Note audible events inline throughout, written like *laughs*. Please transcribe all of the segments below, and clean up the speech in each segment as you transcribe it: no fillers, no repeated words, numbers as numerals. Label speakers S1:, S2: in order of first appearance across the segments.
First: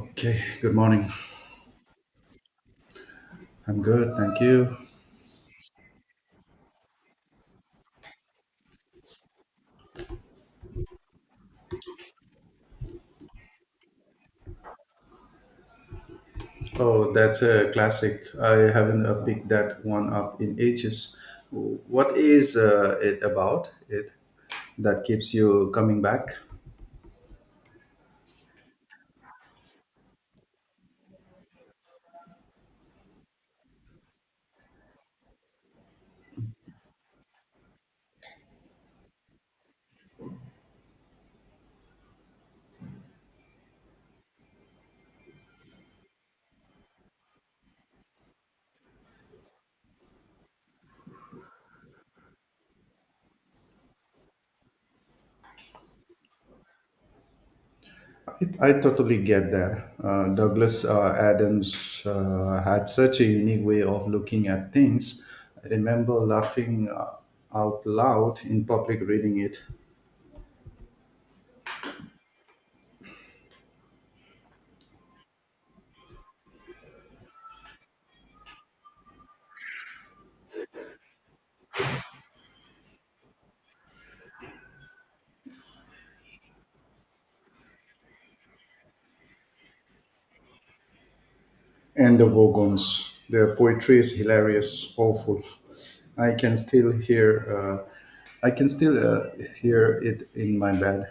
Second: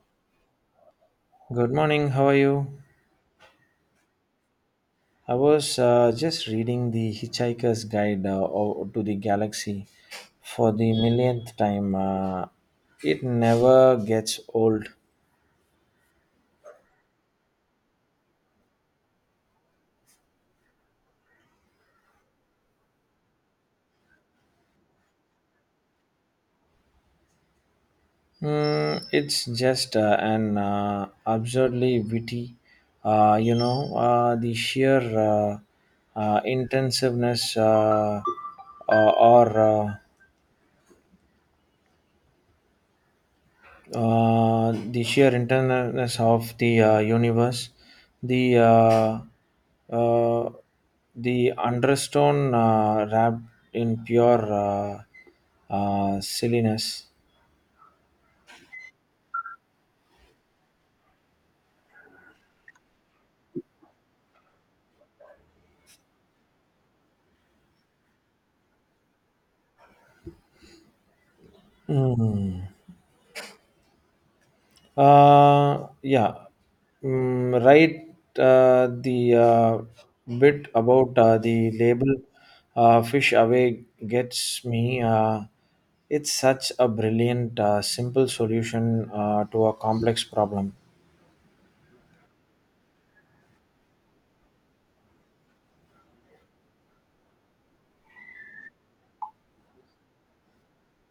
S1: Okay, good morning.
S2: Good morning, how are you?
S1: I'm good, thank you.
S2: I was just reading The Hitchhiker's Guide to the Galaxy for the millionth time. It never gets old.
S1: Oh, that's a classic. I haven't picked that one up in ages. What is it about it that keeps you coming back?
S2: Mm, it's just an absurdly witty, the sheer intensiveness or the sheer internalness of the universe, the uh, uh, the understone wrapped in pure silliness.
S1: I totally get that. Douglas Adams had such a unique way of looking at things. I remember laughing out loud in public reading it.
S2: Mm. Yeah, mm, right. The bit about the label "fish away" gets me. It's such a brilliant, simple solution to a complex problem.
S1: And the Vogons. Their poetry is hilarious, awful. I can still hear, I can still hear it in my bed.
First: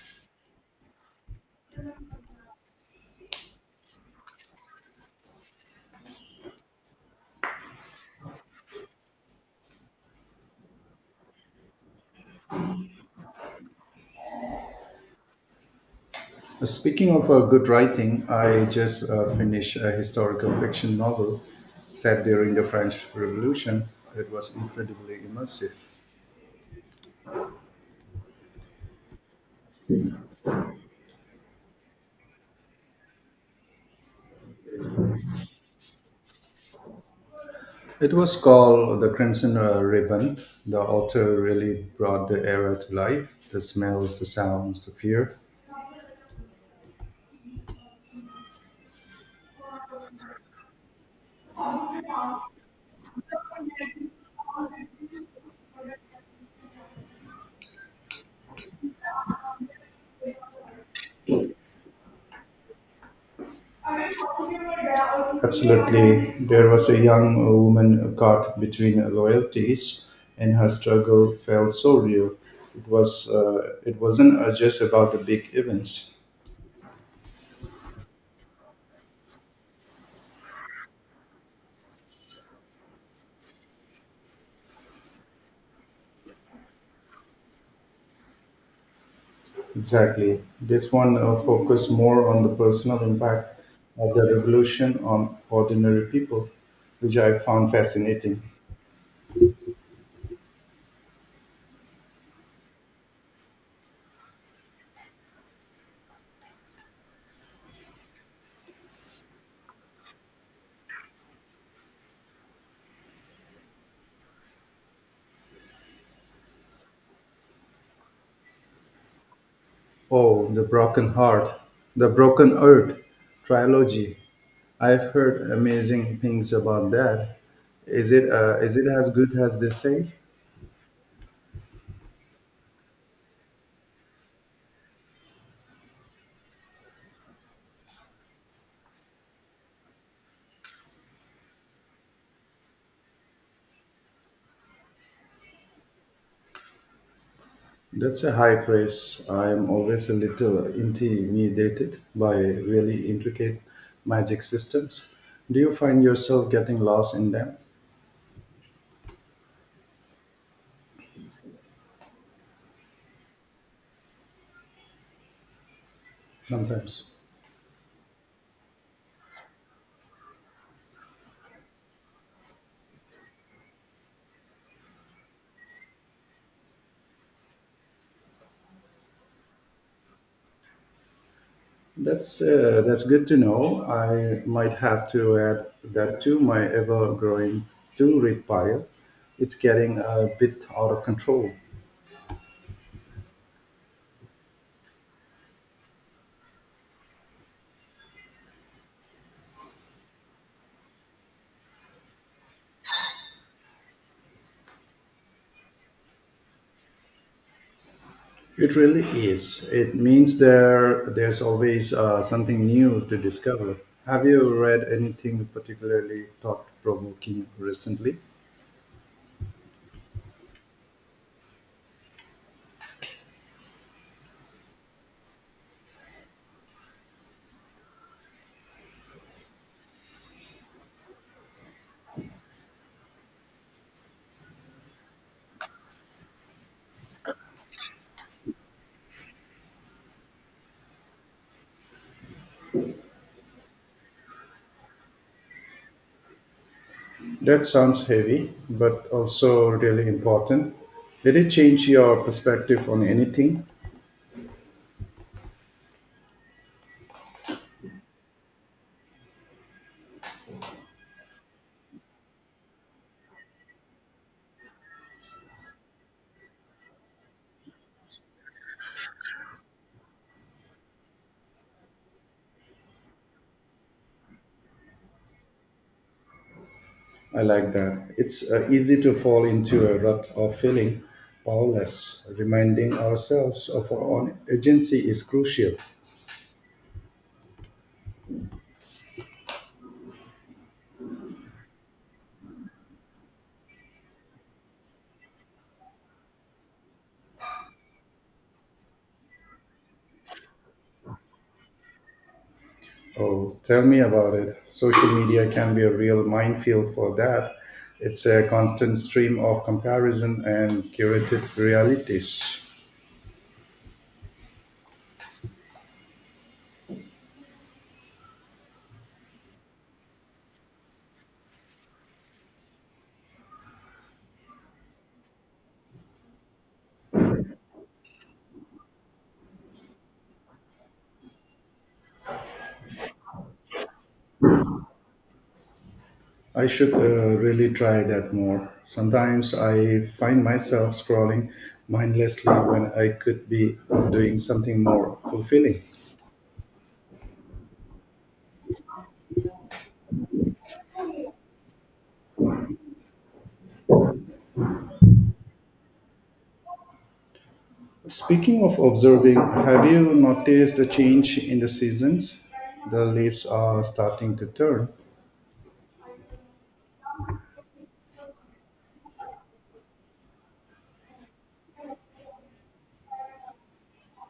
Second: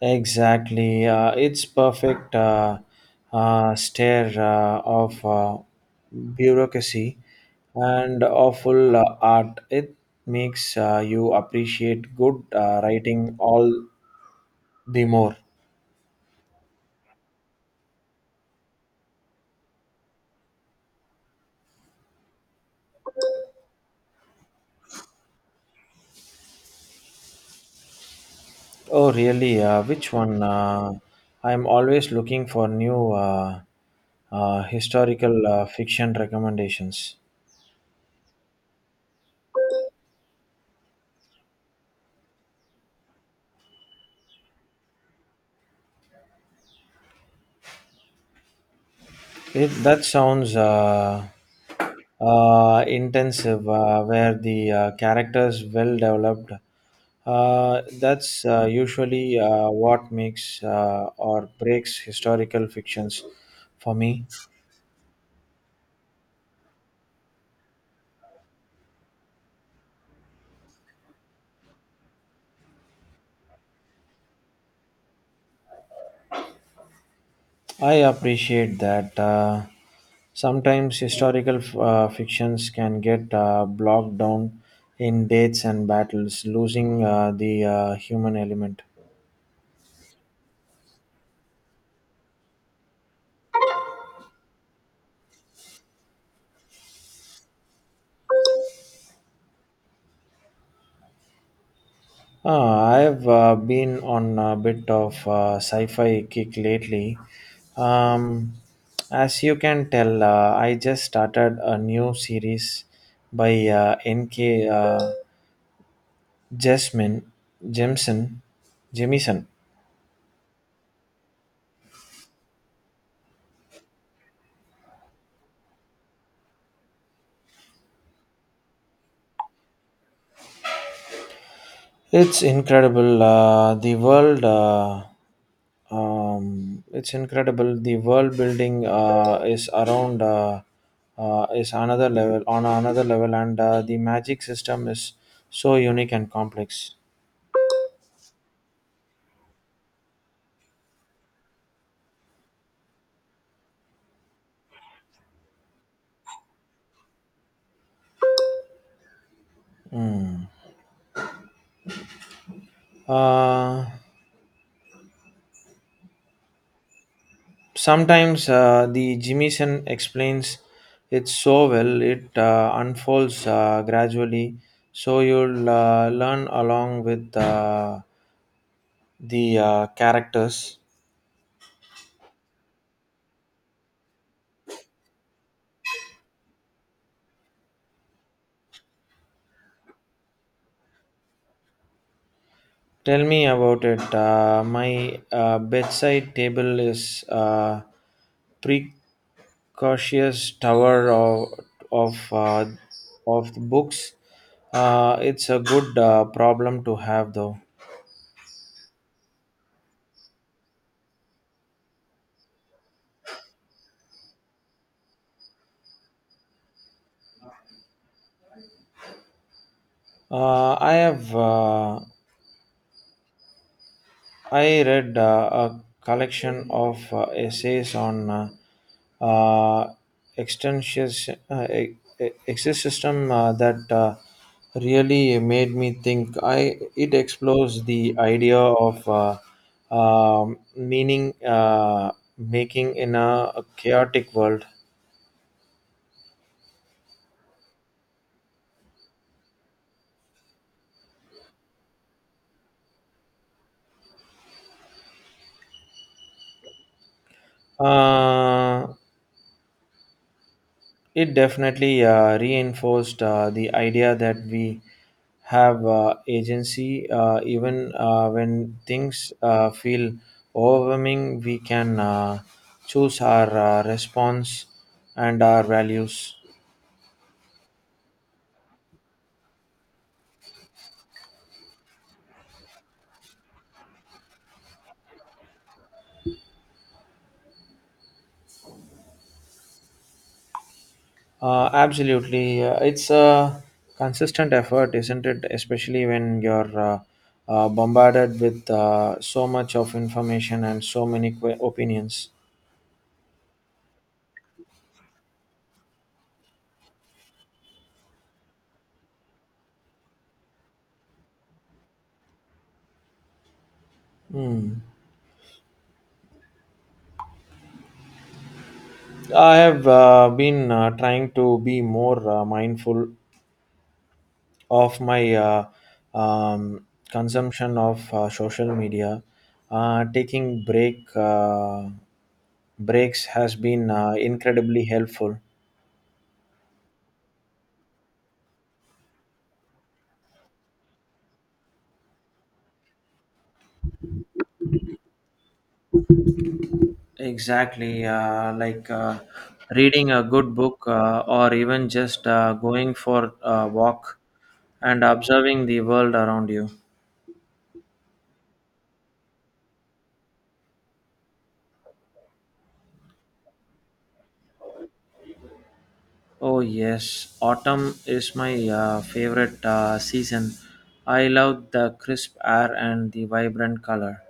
S2: Exactly. It's perfect stare of bureaucracy and awful art. It makes you appreciate good writing all the more.
S1: Speaking of good writing, I just finished a historical fiction novel set during the French Revolution. It was incredibly immersive.
S2: Oh, really? Which one? I'm always looking for new historical fiction recommendations.
S1: It was called The Crimson Ribbon. The author really brought the era to life the smells, the sounds, the fear.
S2: It that sounds intensive, where the characters well developed. That's usually what makes or breaks historical fictions for me.
S1: Absolutely. There was a young woman caught between loyalties, and her struggle felt so real. It was. It wasn't just about the big events.
S2: I appreciate that. Sometimes fictions can get blocked down in dates and battles, losing the human element.
S1: Exactly. This one focused more on the personal impact of the revolution on ordinary people, which I found fascinating.
S2: I've been on a bit of sci-fi kick lately. Um, as you can tell, I just started a new series by N.K. Jasmine Jemison. Jemison.
S1: Oh, the Broken Heart, the Broken Earth trilogy. I've heard amazing things about that. Is it as good as they say?
S2: It's incredible. It's incredible. The world building is another level on another level, and the magic system is so unique and complex.
S1: That's a high praise. I'm always a little intimidated by really intricate magic systems. Do you find yourself getting lost in them
S2: Uh,
S1: sometimes?
S2: sometimes the Jimison explains it so well. It unfolds gradually, so you'll learn along with the characters.
S1: That's good to know. I might have to add that to my ever-growing to-read pile. It's getting a bit out of control.
S2: Tell me about it. My bedside table is a precocious tower of uh, of books. It's a good problem to have, though.
S1: It really is. It means there's always something new to discover. Have you read anything particularly thought-provoking recently?
S2: Uh, I have uh, I read a collection of essays on uh, extension- uh, e- existentialism that really made me think. I it explores the idea of meaning making in a chaotic world.
S1: That sounds heavy, but also really important. Did it change your perspective on anything?
S2: Uh, It definitely reinforced the idea that we have agency even when things feel overwhelming, we can choose our response and our values.
S1: I like that. It's easy to fall into a rut of feeling powerless. Reminding ourselves of our own agency is crucial.
S2: Absolutely. It's a consistent effort, isn't it? Especially when you're bombarded with so much of information and so many opinions.
S1: Oh, tell me about it. Social media can be a real minefield for that. It's a constant stream of comparison and curated realities.
S2: Hmm. I have been trying to be more mindful of my um, consumption of social media. Taking breaks has been incredibly helpful.
S1: I should really try that more. Sometimes I find myself scrolling mindlessly when I could be doing something more fulfilling.
S2: Exactly, like reading a good book or even just going for a walk and observing the world around you.
S1: Speaking of observing, have you noticed the change in the seasons? The leaves are starting to turn.
S2: Oh yes, autumn is my favorite season. I love the crisp air and the vibrant color.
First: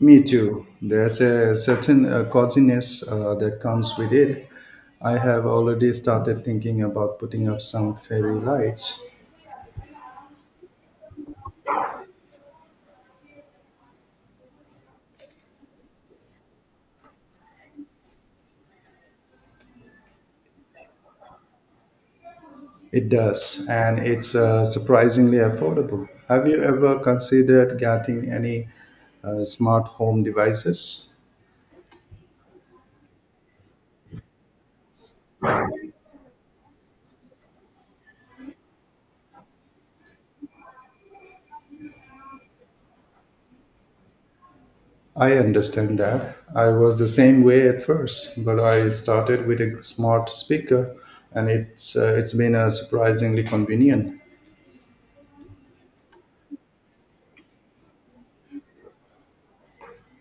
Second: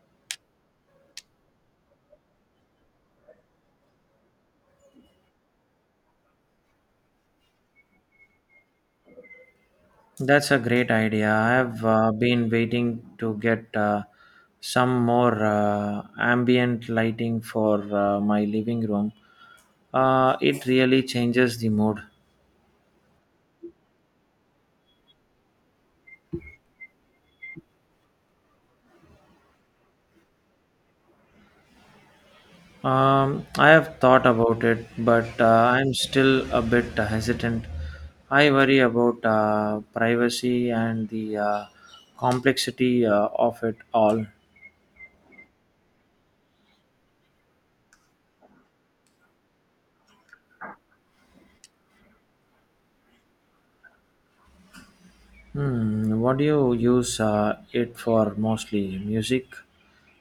S1: Me too. There's a certain coziness that comes with it. I have already started thinking about putting up some fairy lights.
S2: That's a great idea. I have been waiting to get some more ambient lighting for my living room. It really changes the mood.
S1: It does, and it's surprisingly affordable. Have you ever considered getting any smart home devices?
S2: I have thought about it, but I'm still a bit hesitant. I worry about privacy and the complexity of it all.
S1: I understand that. I was the same way at first, but I started with a smart speaker and it's been surprisingly convenient.
S2: Hmm, what do you use it for mostly? Music,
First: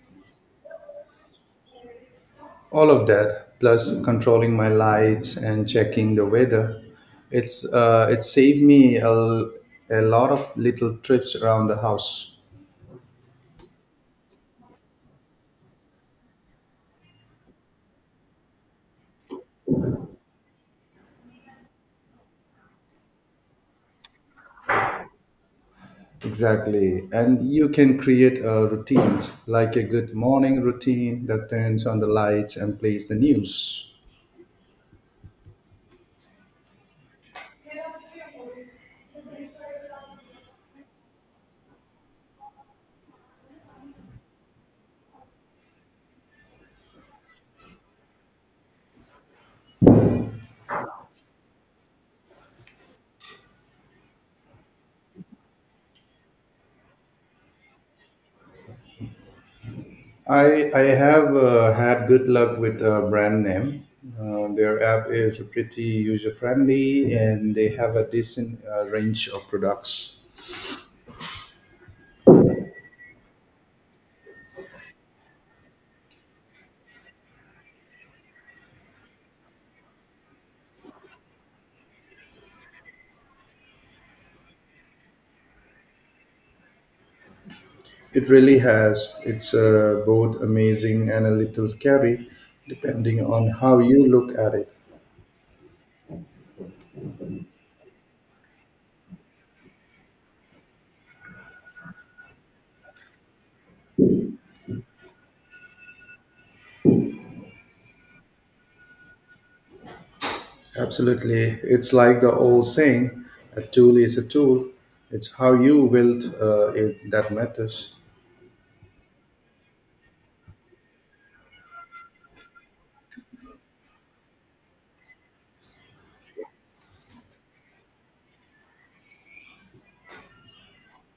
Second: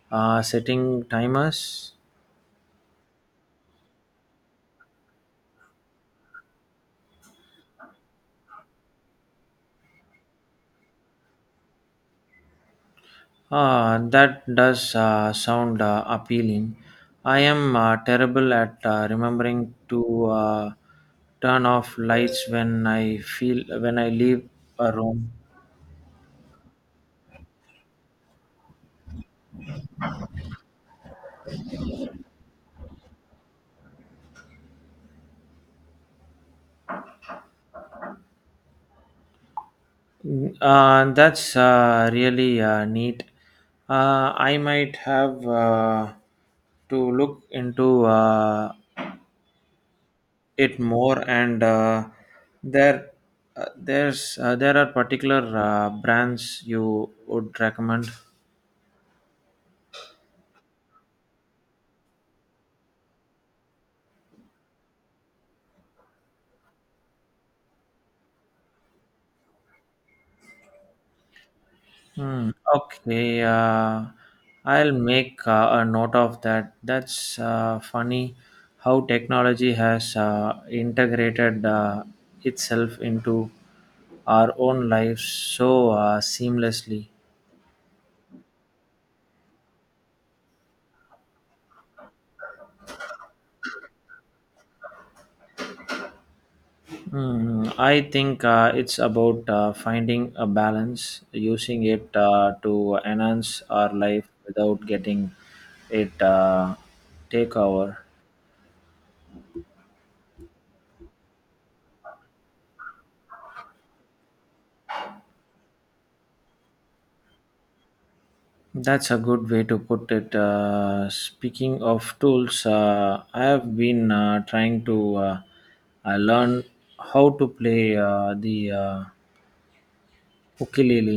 S2: setting timers?
S1: All of that plus controlling my lights and checking the weather. It saved me a lot of little trips around the house.
S2: Ah, that does sound appealing. I am terrible at remembering to turn off lights when I leave a room.
S1: Exactly. And you can create routines like a good morning routine that turns on the lights and plays the news.
S2: That's really neat. I might have to look into it more, and there there are particular brands you would recommend.
S1: I have had good luck with a brand name. Their app is pretty user friendly, and they have a decent range of products.
S2: Hmm. Okay. I'll make a note of that. That's funny how technology has integrated itself into our own lives so seamlessly.
S1: It really has. It's both amazing and a little scary, depending on how you look at it.
S2: Hmm. I think it's about finding a balance, using it to enhance our life without getting it take over.
S1: Absolutely, it's like the old saying: "A tool is a tool. It's how you wield it that matters."
S2: That's a good way to put it. Speaking of tools, I have been trying to learn how to play the ukulele.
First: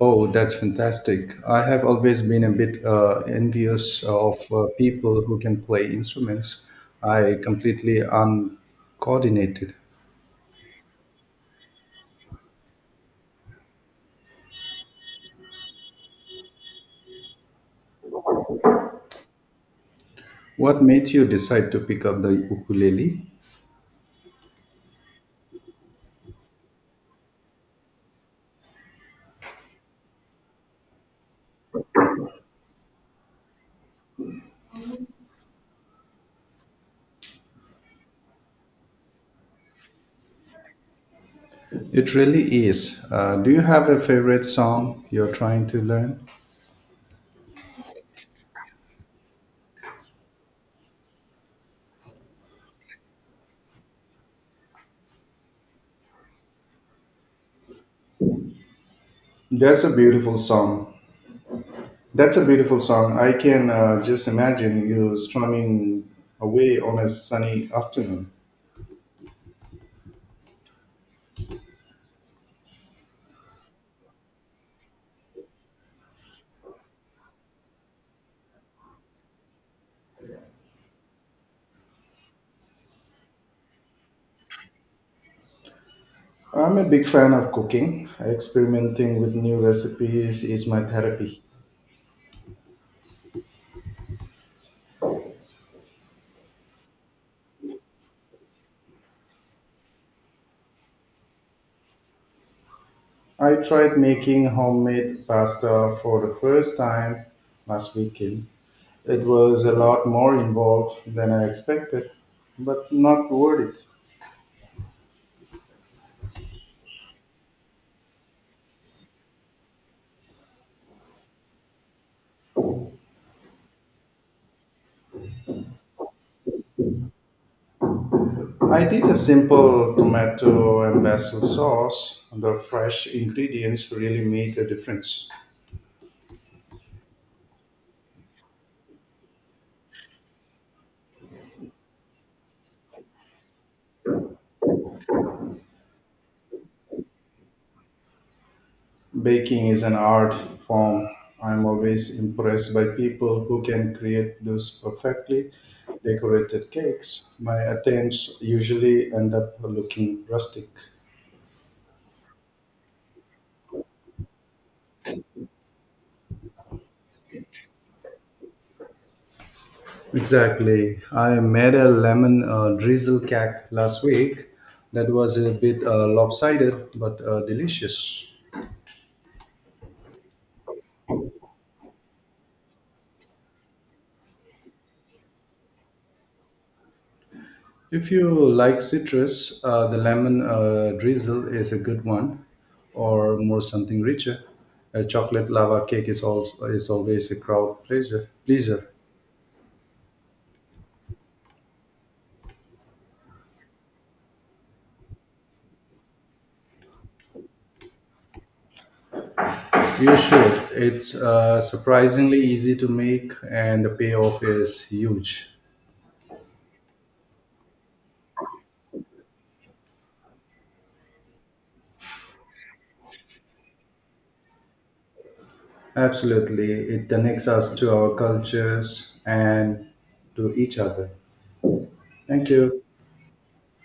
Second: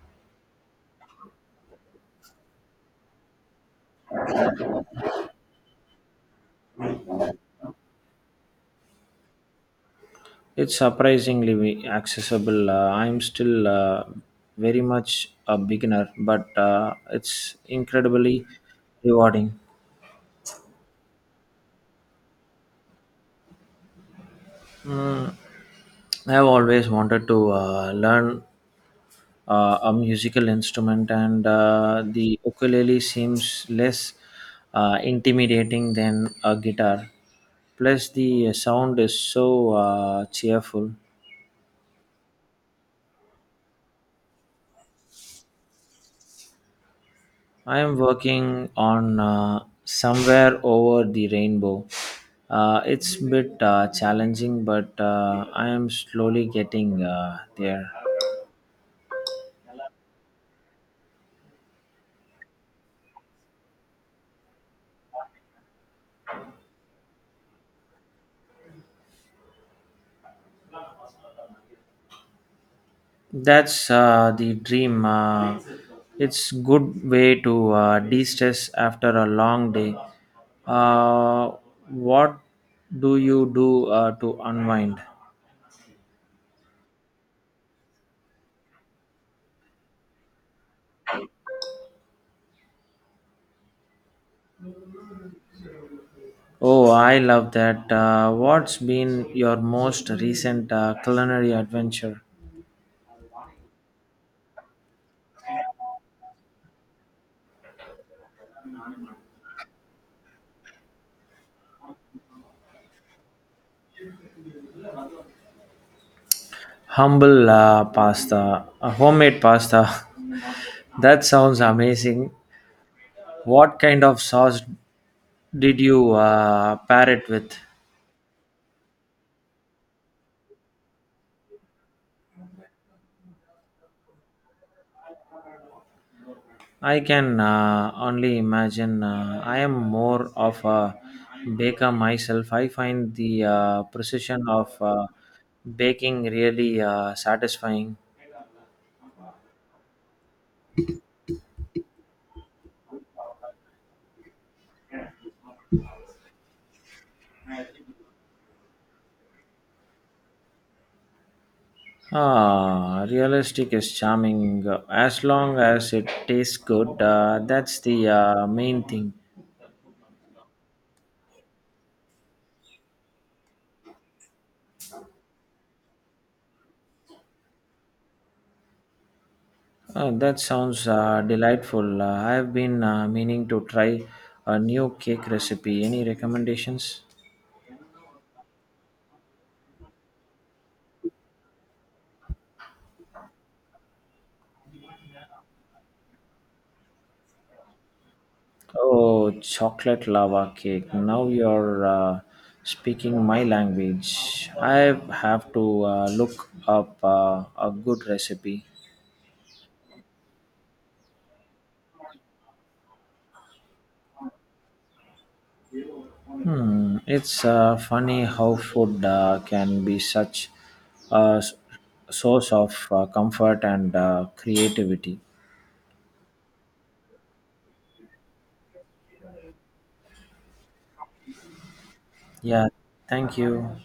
S1: Oh, that's fantastic. I have always been a bit envious of people who can play instruments. I completely uncoordinated.
S2: It's surprisingly accessible. I'm still very much a beginner, but it's incredibly rewarding.
S1: What made you decide to pick up the ukulele?
S2: Mm, I've always wanted to learn a musical instrument, and the ukulele seems less intimidating than a guitar. Plus, the sound is so cheerful.
S1: It really is. Do you have a favorite song you're trying to learn?
S2: I am working on Somewhere Over the Rainbow. It's a bit challenging, but I am slowly getting there.
S1: That's a beautiful song. That's a beautiful song. I can just imagine you strumming away on a sunny afternoon.
S2: That's the dream. It's good way to de-stress after a long day. Uh, what do you do to unwind?
S1: I'm a big fan of cooking. Experimenting with new recipes is my therapy.
S2: Oh, I love that. What's been your most recent culinary adventure?
S1: I tried making homemade pasta for the first time last weekend. It was a lot more involved than I expected, but not worth it.
S2: Homemade pasta. *laughs* that sounds amazing. What kind of sauce did you pair it with?
S1: I did a simple tomato and basil sauce. The fresh ingredients really made a difference.
S2: I can only imagine. I am more of a baker myself. I find the precision of baking really satisfying.
S1: Baking is an art form. I'm always impressed by people who can create those perfectly decorated cakes. My attempts usually end up looking rustic.
S2: Ah, realistic is charming. As long as it tastes good, that's the main thing.
S1: Exactly. I made a lemon drizzle cake last week that was a bit lopsided but delicious.
S2: That sounds delightful. I've been meaning to try a new cake recipe. Any recommendations?
S1: If you like citrus, the lemon drizzle is a good one, or more something richer. A chocolate lava cake is always a crowd pleasure. Pleasure.
S2: Oh, chocolate lava cake. Now you're speaking my language. I have to look up a good recipe.
S1: You should. It's surprisingly easy to make, and the payoff is huge.
S2: Hmm, it's funny how food can be such a source of comfort and creativity.
S1: Absolutely, it connects us to our cultures and to each other. Thank
S2: Yeah,
S1: you.
S2: thank you.